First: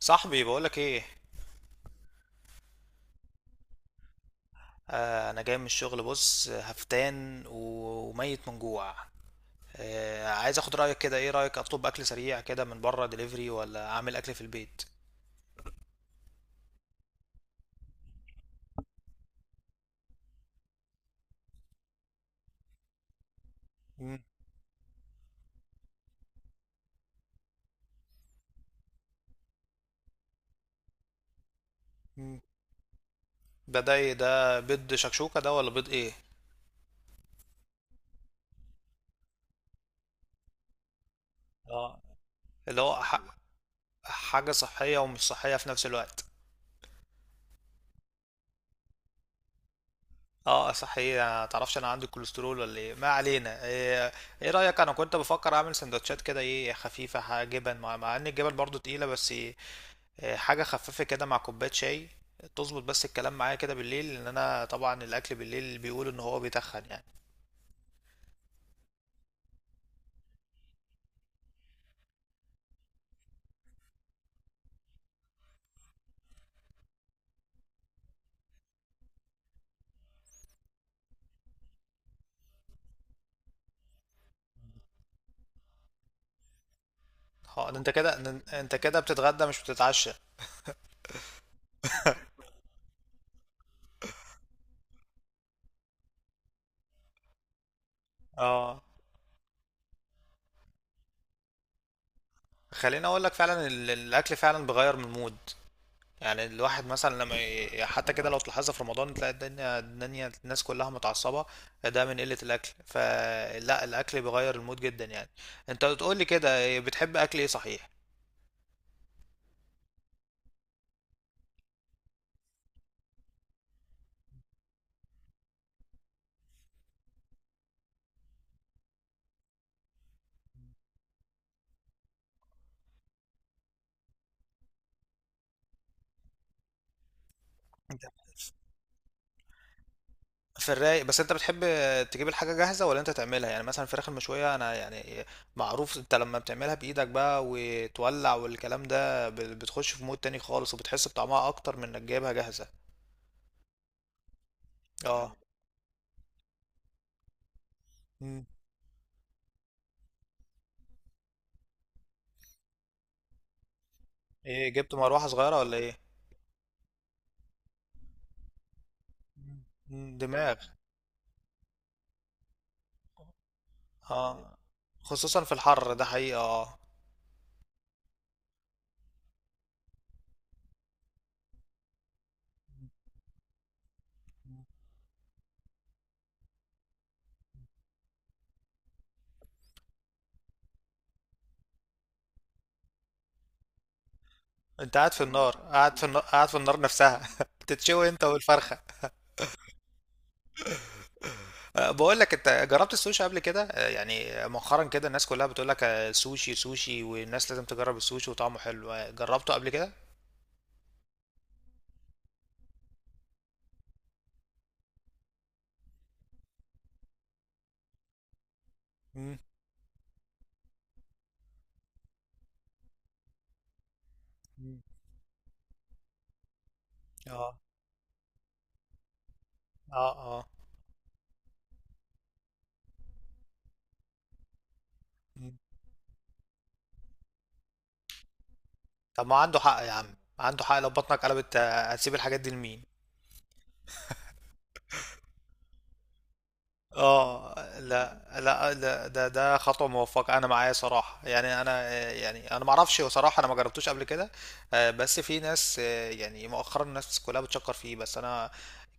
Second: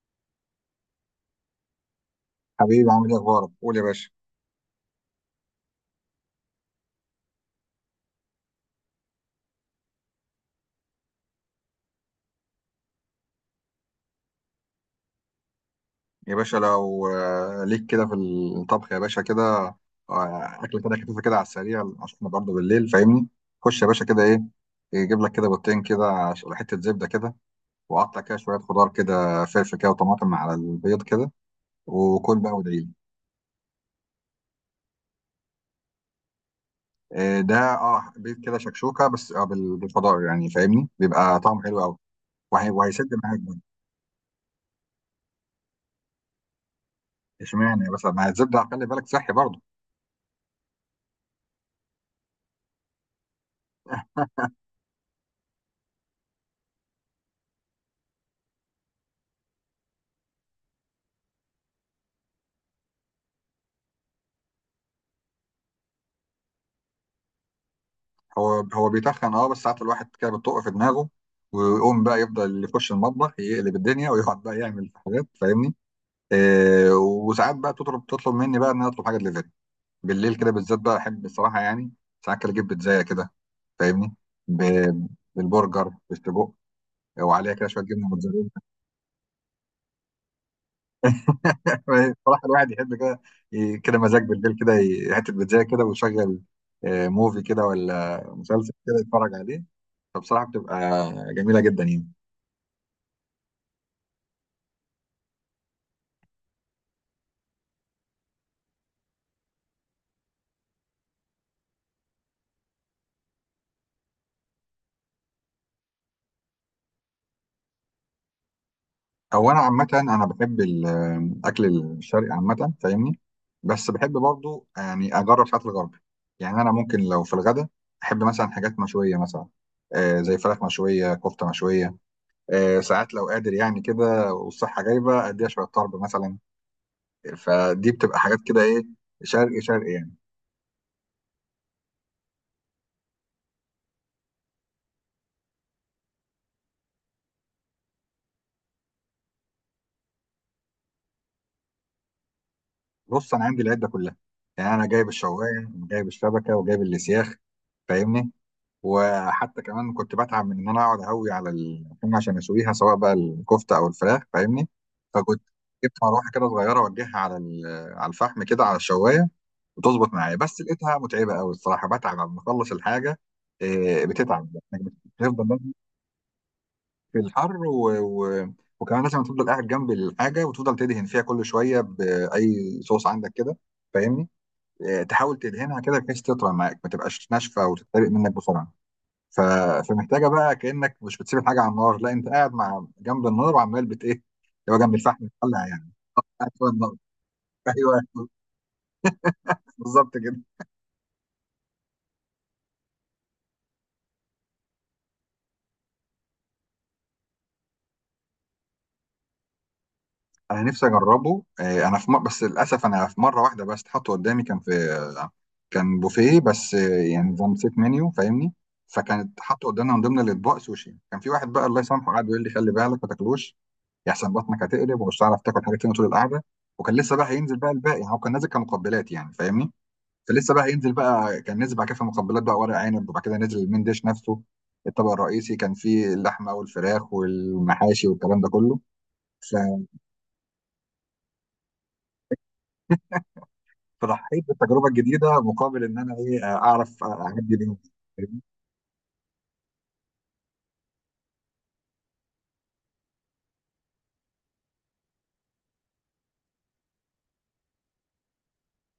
صاحبي بقولك ايه؟ حبيبي عامل ايه اخبارك؟ قول يا باشا. انا جاي من الشغل، بص هفتان وميت من جوع. عايز اخد رايك كده، ايه رايك اطلب اكل سريع كده من بره دليفري، ولا اعمل اكل في البيت؟ يا باشا لو ليك كده في الطبخ يا باشا كده. اكله كده خفيفه كده على السريع عشان احنا برضه بالليل، فاهمني؟ خش يا باشا مم، كده ايه، يجيب لك كده بيضتين كده، حته زبده كده، وقطع كده شويه خضار كده، فلفل كده وطماطم على البيض كده، وكل مم. بقى وادعي لي. ده ايه ده، بيض شكشوكه ده ولا بيض ايه؟ ده اه بيض كده شكشوكه، بس بالخضار يعني، فاهمني؟ بيبقى طعمه حلو قوي، اه، اللي هو وهيسد معاك برضه. حاجه صحيه ومش صحيه في نفس الوقت. اشمعنى بس مع الزبده، خلي بالك صحي برضه. اه صحيح، ما تعرفش انا عندي كوليسترول ولا ايه، ما علينا، ايه، إيه رايك؟ انا كنت بفكر اعمل سندوتشات كده، ايه، خفيفه، جبن، مع ان الجبن برضو تقيله، بس إيه، حاجة خفيفة كده مع كوباية شاي، تظبط. بس الكلام معايا كده بالليل، لأن أنا طبعا الأكل بالليل بيقول إن هو بيتخن يعني. هو بيتخن اه، بس ساعات الواحد كده بتطق في دماغه، ويقوم بقى يفضل يخش المطبخ، يقلب الدنيا ويقعد بقى يعمل حاجات، فاهمني؟ آه، وساعات بقى تطلب مني بقى ان انا اطلب حاجه دليفري بالليل كده بالذات، بقى احب الصراحه يعني. ساعات كده اجيب بيتزايه كده، فاهمني؟ ب- بالبرجر، بالسجق، وعليها كده اه، ده شويه انت جبنه كده، ده موتزاريلا. انت كده بتتغدى مش بتتعشى. صراحة الواحد يحب كده، كده مزاج بالليل كده، حتة بيتزا كده، ويشغل موفي كده ولا مسلسل اه، كده يتفرج عليه. فبصراحة بتبقى جميلة جدا يعني. خليني اقول لك، فعلا الاكل فعلا بيغير من المود. يعني الواحد مثلا لما حتى كده لو تلاحظها في رمضان، تلاقي الدنيا الناس كلها متعصبه، ده من قله الاكل. فلا، الاكل بيغير المود جدا يعني. انت بتقول لي كده بتحب اكل ايه صحيح؟ هو انا عامه انا بحب الاكل الشرقي عامه، فاهمني؟ بس بحب برضو يعني اجرب ساعات الغربي. يعني انا ممكن لو في الغدا احب مثلا حاجات مشويه مثلا، آه زي فراخ مشويه، كفته مشويه. آه ساعات لو قادر يعني كده والصحه جايبه، اديها شويه طرب مثلا. فدي بتبقى حاجات كده ايه، شرقي شرقي يعني. في الرايق، بس انت بتحب تجيب الحاجة جاهزة ولا انت تعملها؟ يعني مثلا الفراخ المشوية، انا يعني معروف، انت لما بتعملها بإيدك بقى وتولع والكلام ده بتخش في مود تاني خالص، وبتحس بطعمها اكتر من انك جايبها جاهزة. بص، انا عندي العده كلها. يعني انا جايب اه. الشوايه وجايب الشبكه وجايب الاسياخ، فاهمني؟ مم. وحتى كمان كنت بتعب من ان انا اقعد اهوي على اللحوم عشان اسويها، سواء بقى الكفته او الفراخ، فاهمني؟ ايه، جبت مروحة فكنت صغيرة ولا جبت ايه؟ مروحه كده صغيره، اوجهها على على الفحم كده، على الشوايه، وتظبط مم. معايا. دماغ. بس لقيتها متعبه قوي الصراحه، بتعب لما اخلص الحاجه. إيه، بتتعب اه، انك خصوصا بتفضل في لازم الحر ده حقيقة، اه. في الحر وكمان لازم تفضل قاعد جنب الحاجه، وتفضل تدهن فيها كل شويه باي صوص عندك كده، فاهمني؟ إيه، تحاول تدهنها كده بحيث تطرى معاك، ما تبقاش ناشفه وتتحرق منك بسرعه. ف... فمحتاجه بقى كانك مش بتسيب الحاجه على النار، لا انت قاعد مع جنب النار، وعمال بت ايه اللي هو جنب انت قاعد في الفحم النار، بتطلع يعني. قاعد في النار، قاعد قاعد في فوق النار النار نفسها ايوه بتتشوي انت والفرخة. بالظبط كده. بقول لك، انت جربت السوشي قبل كده؟ يعني مؤخرا كده الناس كلها بتقول لك سوشي سوشي، والناس لازم تجرب السوشي وطعمه حلو، جربته قبل كده؟ انا نفسي اجربه. انا في بس للاسف انا في مره واحده بس اتحط قدامي، كان في آه، كان بوفيه بس، يعني نظام سيت منيو، فاهمني؟ مم، فكانت حاطه قدامنا من ضمن الاطباق سوشي. كان في واحد بقى الله يسامحه قعد يقول لي خلي بالك ما تاكلوش، يحسن بطنك مم، هتقلب ومش هتعرف تاكل حاجه تانيه طول القعده، وكان لسه بقى هينزل اه، بقى الباقي يعني. هو كان نازل كمقبلات يعني، فاهمني؟ اه، اه، فلسه بقى هينزل بقى. كان نزل بعد كده في مقبلات بقى ورق عنب، وبعد كده نزل المين ديش نفسه، الطبق الرئيسي، مم. كان فيه اللحمه والفراخ والمحاشي والكلام ده كله. طب ما ف- عنده حق يا عم، عنده حق، لو بطنك قلبت هتسيب الحاجات دي لمين؟ فرحيت بالتجربه الجديده مقابل ان انا ايه، اعرف اه. اعدي بيهم. لا، لا، لا، ده خطوه موفقه، انا معايا صراحه. يعني انا يعني انا ما اعرفش، هو صراحه انا ما جربتوش قبل كده. بس في ناس يعني مؤخرا الناس كلها بتشكر فيه، بس انا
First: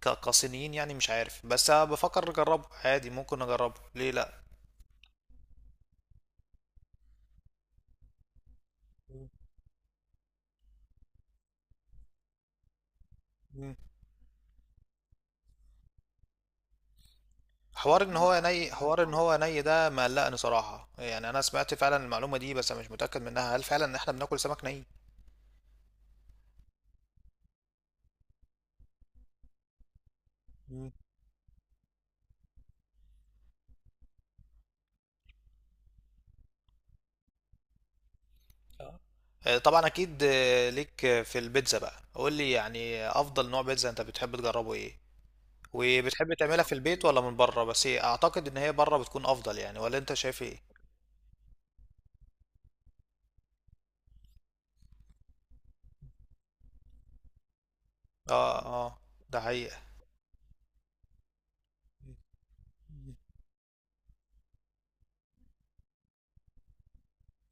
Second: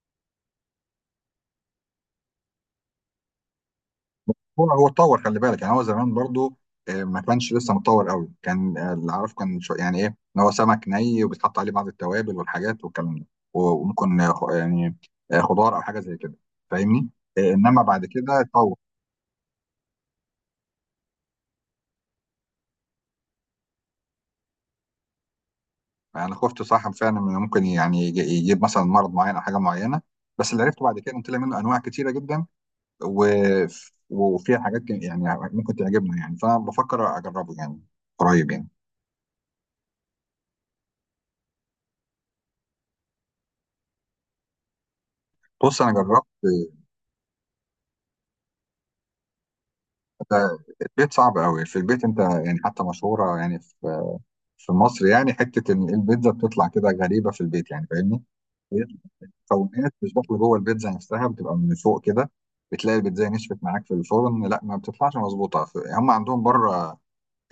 كصينيين يعني، مش عارف، بس أنا بفكر اجربه عادي، ممكن اجربه، ليه لا؟ هو اتطور خلي بالك، يعني هو زمان برضو ما كانش لسه متطور قوي. كان اللي اعرفه كان شو، يعني ايه؟ ان هو سمك ني، وبيتحط عليه بعض التوابل والحاجات والكلام ده، مم. وممكن يعني خضار او حاجه زي كده، فاهمني؟ انما حوار بعد ان هو كده ني، اتطور. حوار ان هو ني ده مقلقني صراحه، يعني انا سمعت فعلا المعلومه دي، بس أنا مش متاكد منها، هل فعلا احنا بناكل سمك انا خفت صاحب فعلا انه ممكن يعني يجيب مثلا مرض معين او حاجه معينه، بس اللي عرفته ني؟ بعد كده ان طلع منه انواع كتيره جدا، و... وفيها حاجات يعني ممكن تعجبنا يعني، فانا بفكر اجربه يعني قريب يعني. آه. طبعا اكيد، ليك، في البيتزا بقى، قول لي يعني افضل نوع بيتزا انت بتحب تجربه ايه، بص انا جربت وبتحب تعملها في البيت ولا من بره؟ بس إيه، اعتقد ان هي بره بتكون افضل يعني، ولا انت شايف ايه؟ البيت صعب قوي. في البيت انت يعني حتى مشهوره يعني في في مصر، يعني حته ان البيتزا بتطلع كده غريبه في البيت، يعني فاهمني؟ هي اه، اه، ده حقيقة، المكونات مش داخله جوه البيتزا نفسها، بتبقى من فوق كده. بتلاقي البيتزا نشفت معاك في الفرن، لا ما بتطلعش مظبوطه. هم عندهم بره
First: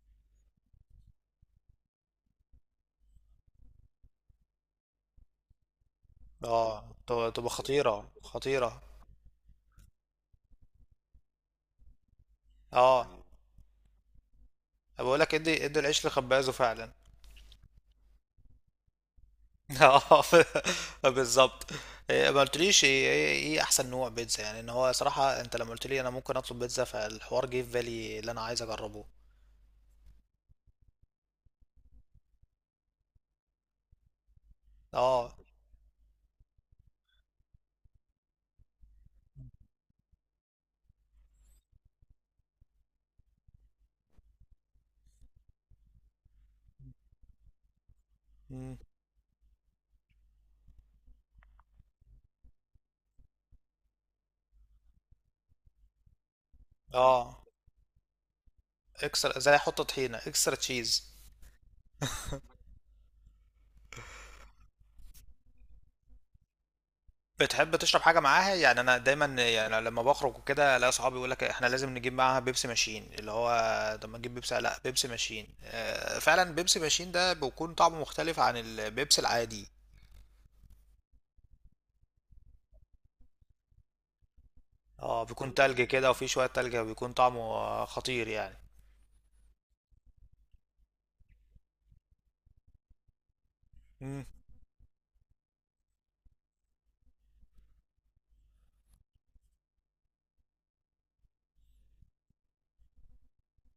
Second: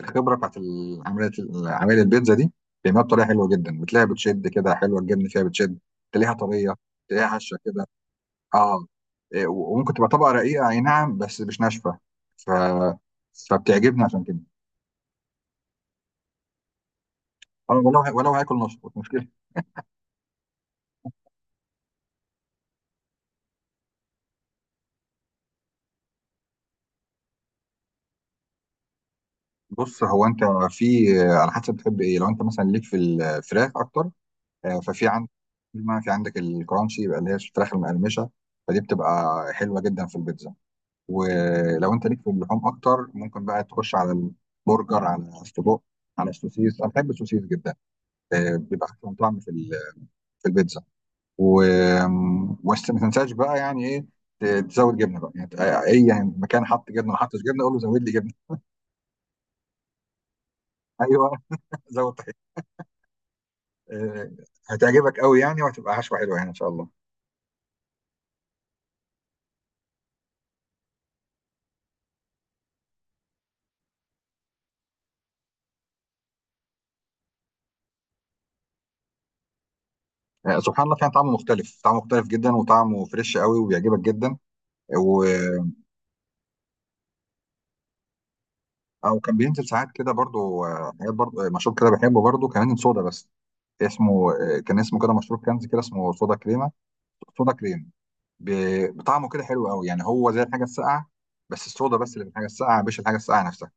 الخبره بتاعت العمليه، عمليه البيتزا دي، بيعملها بطريقه حلوه جدا. بتلاقيها بتشد كده، حلوه الجبن فيها بتشد، تلاقيها طريه، اه، تلاقيها تبقى هشه كده. خطيرة، خطيرة. اه إيه، وممكن تبقى طبقه رقيقه، اي نعم، بس مش ناشفه. ف اه، فبتعجبني عشان كده. بقول لك، ادي العيش لخبازه فعلا. انا ولو هاكل نص مش مشكله. اه، بالظبط. إيه، ما قلتليش ايه ايه إيه احسن نوع بيتزا؟ يعني ان هو صراحة انت لما قلت لي انا ممكن اطلب بيتزا، فالحوار جه في بالي اللي انا عايز اجربه. بص هو انت في على حسب بتحب ايه. لو انت مثلا ليك في الفراخ اكتر، ففي عندك اه. في عندك الكرانشي، يبقى اللي هي الفراخ المقرمشه، فدي بتبقى حلوه جدا في البيتزا. ولو انت ليك في اللحوم اكتر، ممكن بقى تخش على البرجر، على السجق، على السوسيس. انا بحب السوسيس جدا، مم. بيبقى احسن طعم في في البيتزا. و بس ما تنساش بقى يعني ايه، تزود جبنه بقى يعني، اي يعني مكان حط جبنه ولا حطش اه، جبنه، قول له زود لي جبنه. اكسترا، زي حط طحينة اكسترا تشيز. ايوه زود طحينه. آه، هتعجبك قوي يعني، وهتبقى حشوه حلوه يعني ان شاء الله. بتحب تشرب حاجة معاها؟ يعني انا دايما يعني لما بخرج وكده، الاقي صحابي يقول لك احنا لازم نجيب معاها بيبسي ماشين، اللي هو طب ما نجيب بيبسي؟ لا، بيبسي ماشين، فعلا بيبسي ماشين ده بيكون طعمه مختلف عن البيبسي العادي. سبحان الله، فيها طعم مختلف، طعم مختلف جدا، وطعمه فريش قوي وبيعجبك جدا. اه، بيكون تلج كده، وفيه شوية تلج، وبيكون طعمه خطير يعني. او كان بينزل ساعات كده برضو حاجات برضو، مشروب كده بحبه برضو كمان، صودا، بس مم. اسمه كان اسمه كده، مشروب كنز كده اسمه، صودا كريمه، صودا كريم. بطعمه كده حلو قوي، يعني هو زي الحاجه الساقعه، بس الصودا بس اللي في الحاجه الساقعه، مش الحاجه الساقعه نفسها.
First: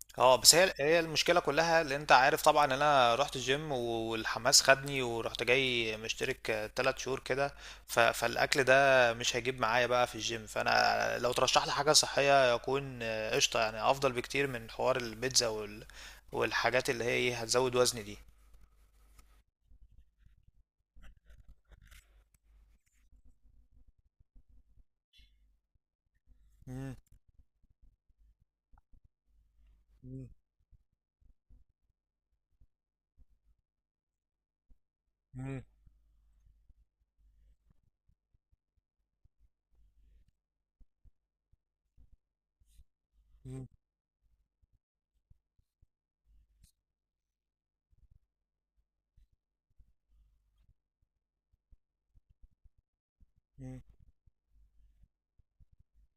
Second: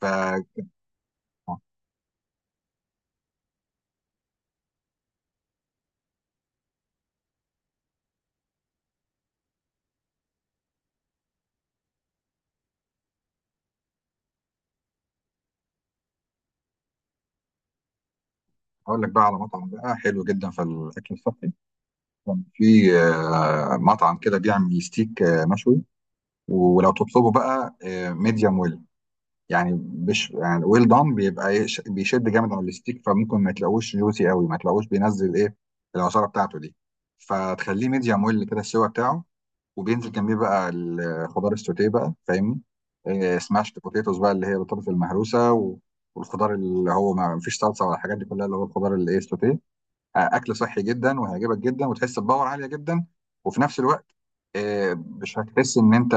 ف اه، بس هي المشكله كلها، اللي انت عارف طبعا ان انا رحت الجيم، والحماس خدني ورحت جاي مشترك تلات شهور كده. فالاكل ده مش هيجيب معايا بقى في الجيم، فانا لو ترشح لي حاجه صحيه يكون قشطه، يعني افضل بكتير من حوار البيتزا والحاجات اللي هي ايه، هتزود وزني دي. هقول لك بقى على مطعم بقى حلو جدا في الاكل الصحي. كان في مطعم كده بيعمل ستيك مشوي، ولو مم، تطلبه بقى ميديوم ويل يعني، مم، مش يعني ويل دان. بيبقى بيشد جامد على الستيك، فممكن ما تلاقوش جوسي قوي، ما تلاقوش بينزل ايه، مم، العصاره بتاعته دي. فتخليه ميديوم ويل كده السوا بتاعه، وبينزل جنبيه بقى الخضار السوتيه بقى، فاهمني؟ إيه، سماشت بوتيتوز بقى، اللي هي البطاطس المهروسه، والخضار اللي هو ما فيش صلصه ولا الحاجات دي كلها، اللي هو الخضار اللي ايه السوتيه. اكل صحي جدا، وهيعجبك جدا، وتحس بباور عاليه جدا. وفي نفس مم، الوقت مش هتحس ان انت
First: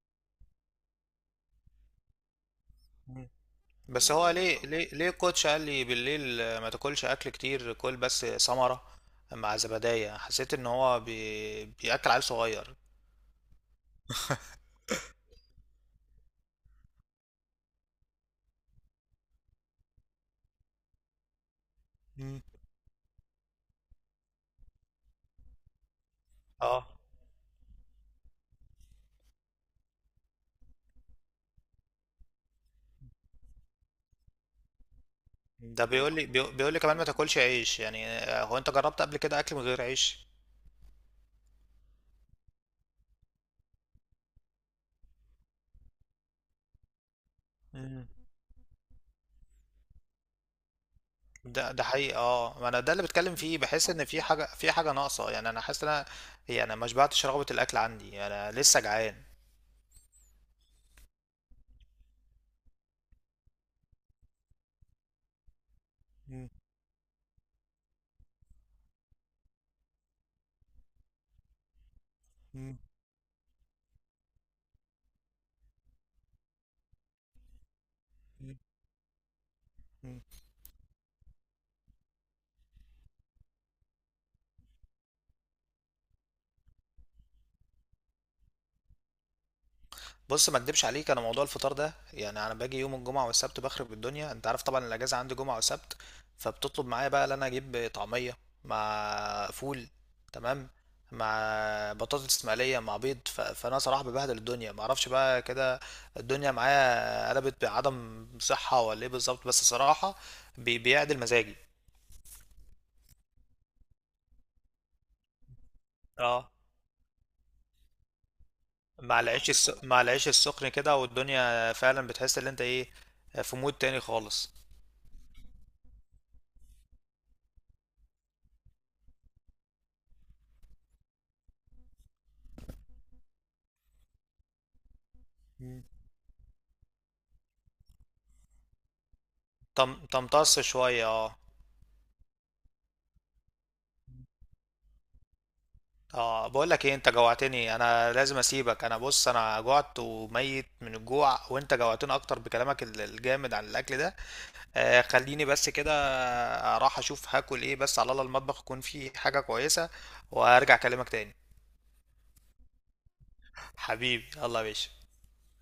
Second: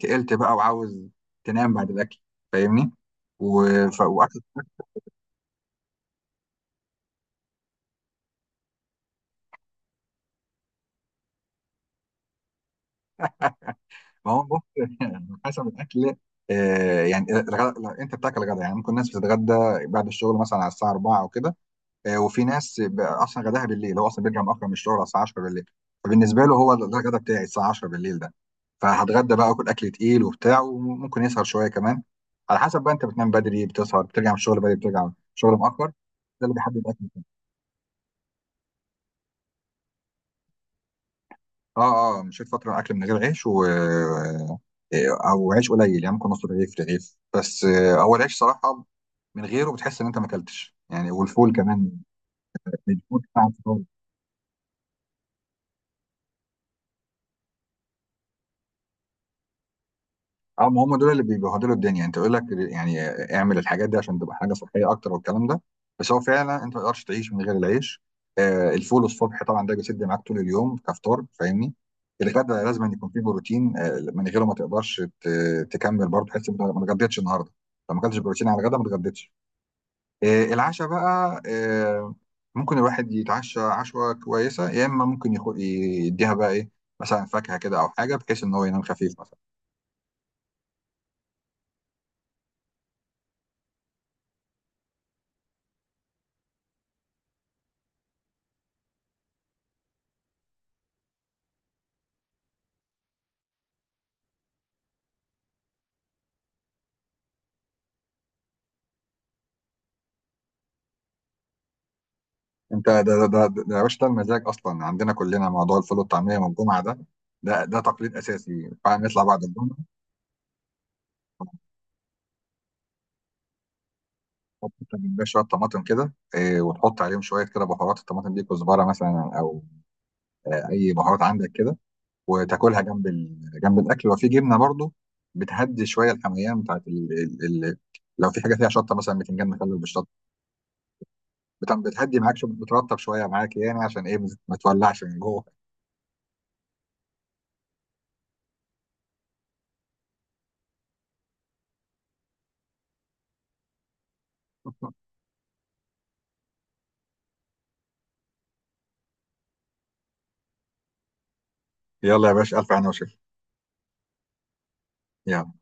تقلت بقى، وعاوز تنام بعد الاكل، فاهمني؟ مم، بس هو واكل. ليه الكوتش قال لي بالليل ما تاكلش اكل كتير، كل بس ثمرة مع زبدية، حسيت ان هو بياكل عيل صغير. ما هو بص حسب الاكل. لو انت بتاكل غدا، يعني ممكن ناس بتتغدى بعد الشغل مثلا على الساعه 4 او كده، مم. وفي ناس بقى اصلا غداها بالليل، هو اصلا بيرجع مؤخر من الشغل على الساعه 10 بالليل. فبالنسبه له هو ده اه، الغدا بتاعي، الساعه 10 بالليل ده. فهتغدى بقى واكل اكل تقيل وبتاع، وممكن يسهر شويه كمان. على حسب بقى انت بتنام بدري، بتسهر، بترجع من الشغل بدري، بترجع من الشغل مؤخر، ده ده بيقول لي بيقو- اللي بيقول بيحدد لي كمان ما الاكل بتاعك. تاكلش عيش يعني، هو انت جربت قبل كده اكل من غير عيش؟ اه اه مشيت فتره اكل من غير عيش و آه، او عيش قليل، يعني ممكن نص رغيف، رغيف بس. مم. هو العيش صراحه من غيره بتحس ان انت ما اكلتش يعني، والفول ده كمان، حقيقي، اه، ما انا ده اللي الفول بتكلم بتاع فيه، الفطار. بحس ان في حاجه ناقصه، يعني انا حاسس ان انا يعني ما شبعتش، رغبه الاكل عندي انا لسه جعان. اه ما هم دول اللي بيبهدلوا الدنيا، انت يقول لك يعني اعمل الحاجات دي عشان تبقى حاجه صحيه اكتر والكلام ده، بس هو مم. فعلا انت ما تقدرش تعيش من غير العيش. آه الفول الصبح طبعا ده بيسد معاك طول اليوم كفطار، فاهمني؟ الغداء مم. لازم أن يكون فيه بروتين، آه من غيره ما تقدرش تكمل برضه، تحس إن أنت ما اتغديتش النهارده. لو ما اكلتش بروتين على الغداء، ما اتغديتش. مم. آه العشاء بقى آه، ممكن الواحد يتعشى عشوه كويسه، يا اما ممكن يديها بقى ايه، مثلا فاكهه كده او حاجه، بحيث ان هو ينام خفيف مثلا. بص، ما اكدبش عليك، انا موضوع الفطار ده، يعني انا باجي يوم الجمعه والسبت بخرب الدنيا، انت عارف طبعا الاجازه عندي جمعه وسبت، فبتطلب معايا بقى ان انا اجيب طعميه مع فول، تمام، مع بطاطس مقليه مع بيض، فانا صراحه ببهدل الدنيا، ما اعرفش بقى كده الدنيا معايا قلبت بعدم صحه ولا ايه بالظبط، بس صراحه بيعدل مزاجي. انت ده يا باشا، ده المزاج اصلا عندنا كلنا. موضوع الفول والطعميه اه، والجمعه ده، ده تقليد اساسي فعلا مع نطلع بعد العيش الس... الجمعه. مع العيش السخن كده، والدنيا فعلا بتحس ان انت ايه، في مود تاني خالص. تحط انت بتبقى شويه طماطم كده إيه، وتحط عليهم شويه كده بهارات، الطماطم دي كزبره مثلا او اي بهارات عندك كده، وتاكلها جنب جنب الاكل، وفي جبنه برضو. بتهدي شويه الحميان بتاعت ال... ال... لو في حاجه فيها شطه مثلا، بتنجان مخلل بالشطه، تمتص شوية، اه. بتهدي معاك بترطب شويه معاك، يعني عشان ايه، ما تولعش من جوه. اه، بقول لك ايه، انت جوعتني انا، لازم اسيبك، انا بص انا جوعت، وميت من الجوع، وانت جوعتني اكتر بكلامك الجامد عن الاكل ده. خليني بس كده اروح اشوف هاكل ايه، بس على الله المطبخ يكون فيه حاجة كويسة، وهرجع اكلمك تاني. يلا يا باشا، الف هنا وشفا. حبيبي، الله يا باشا. يلا.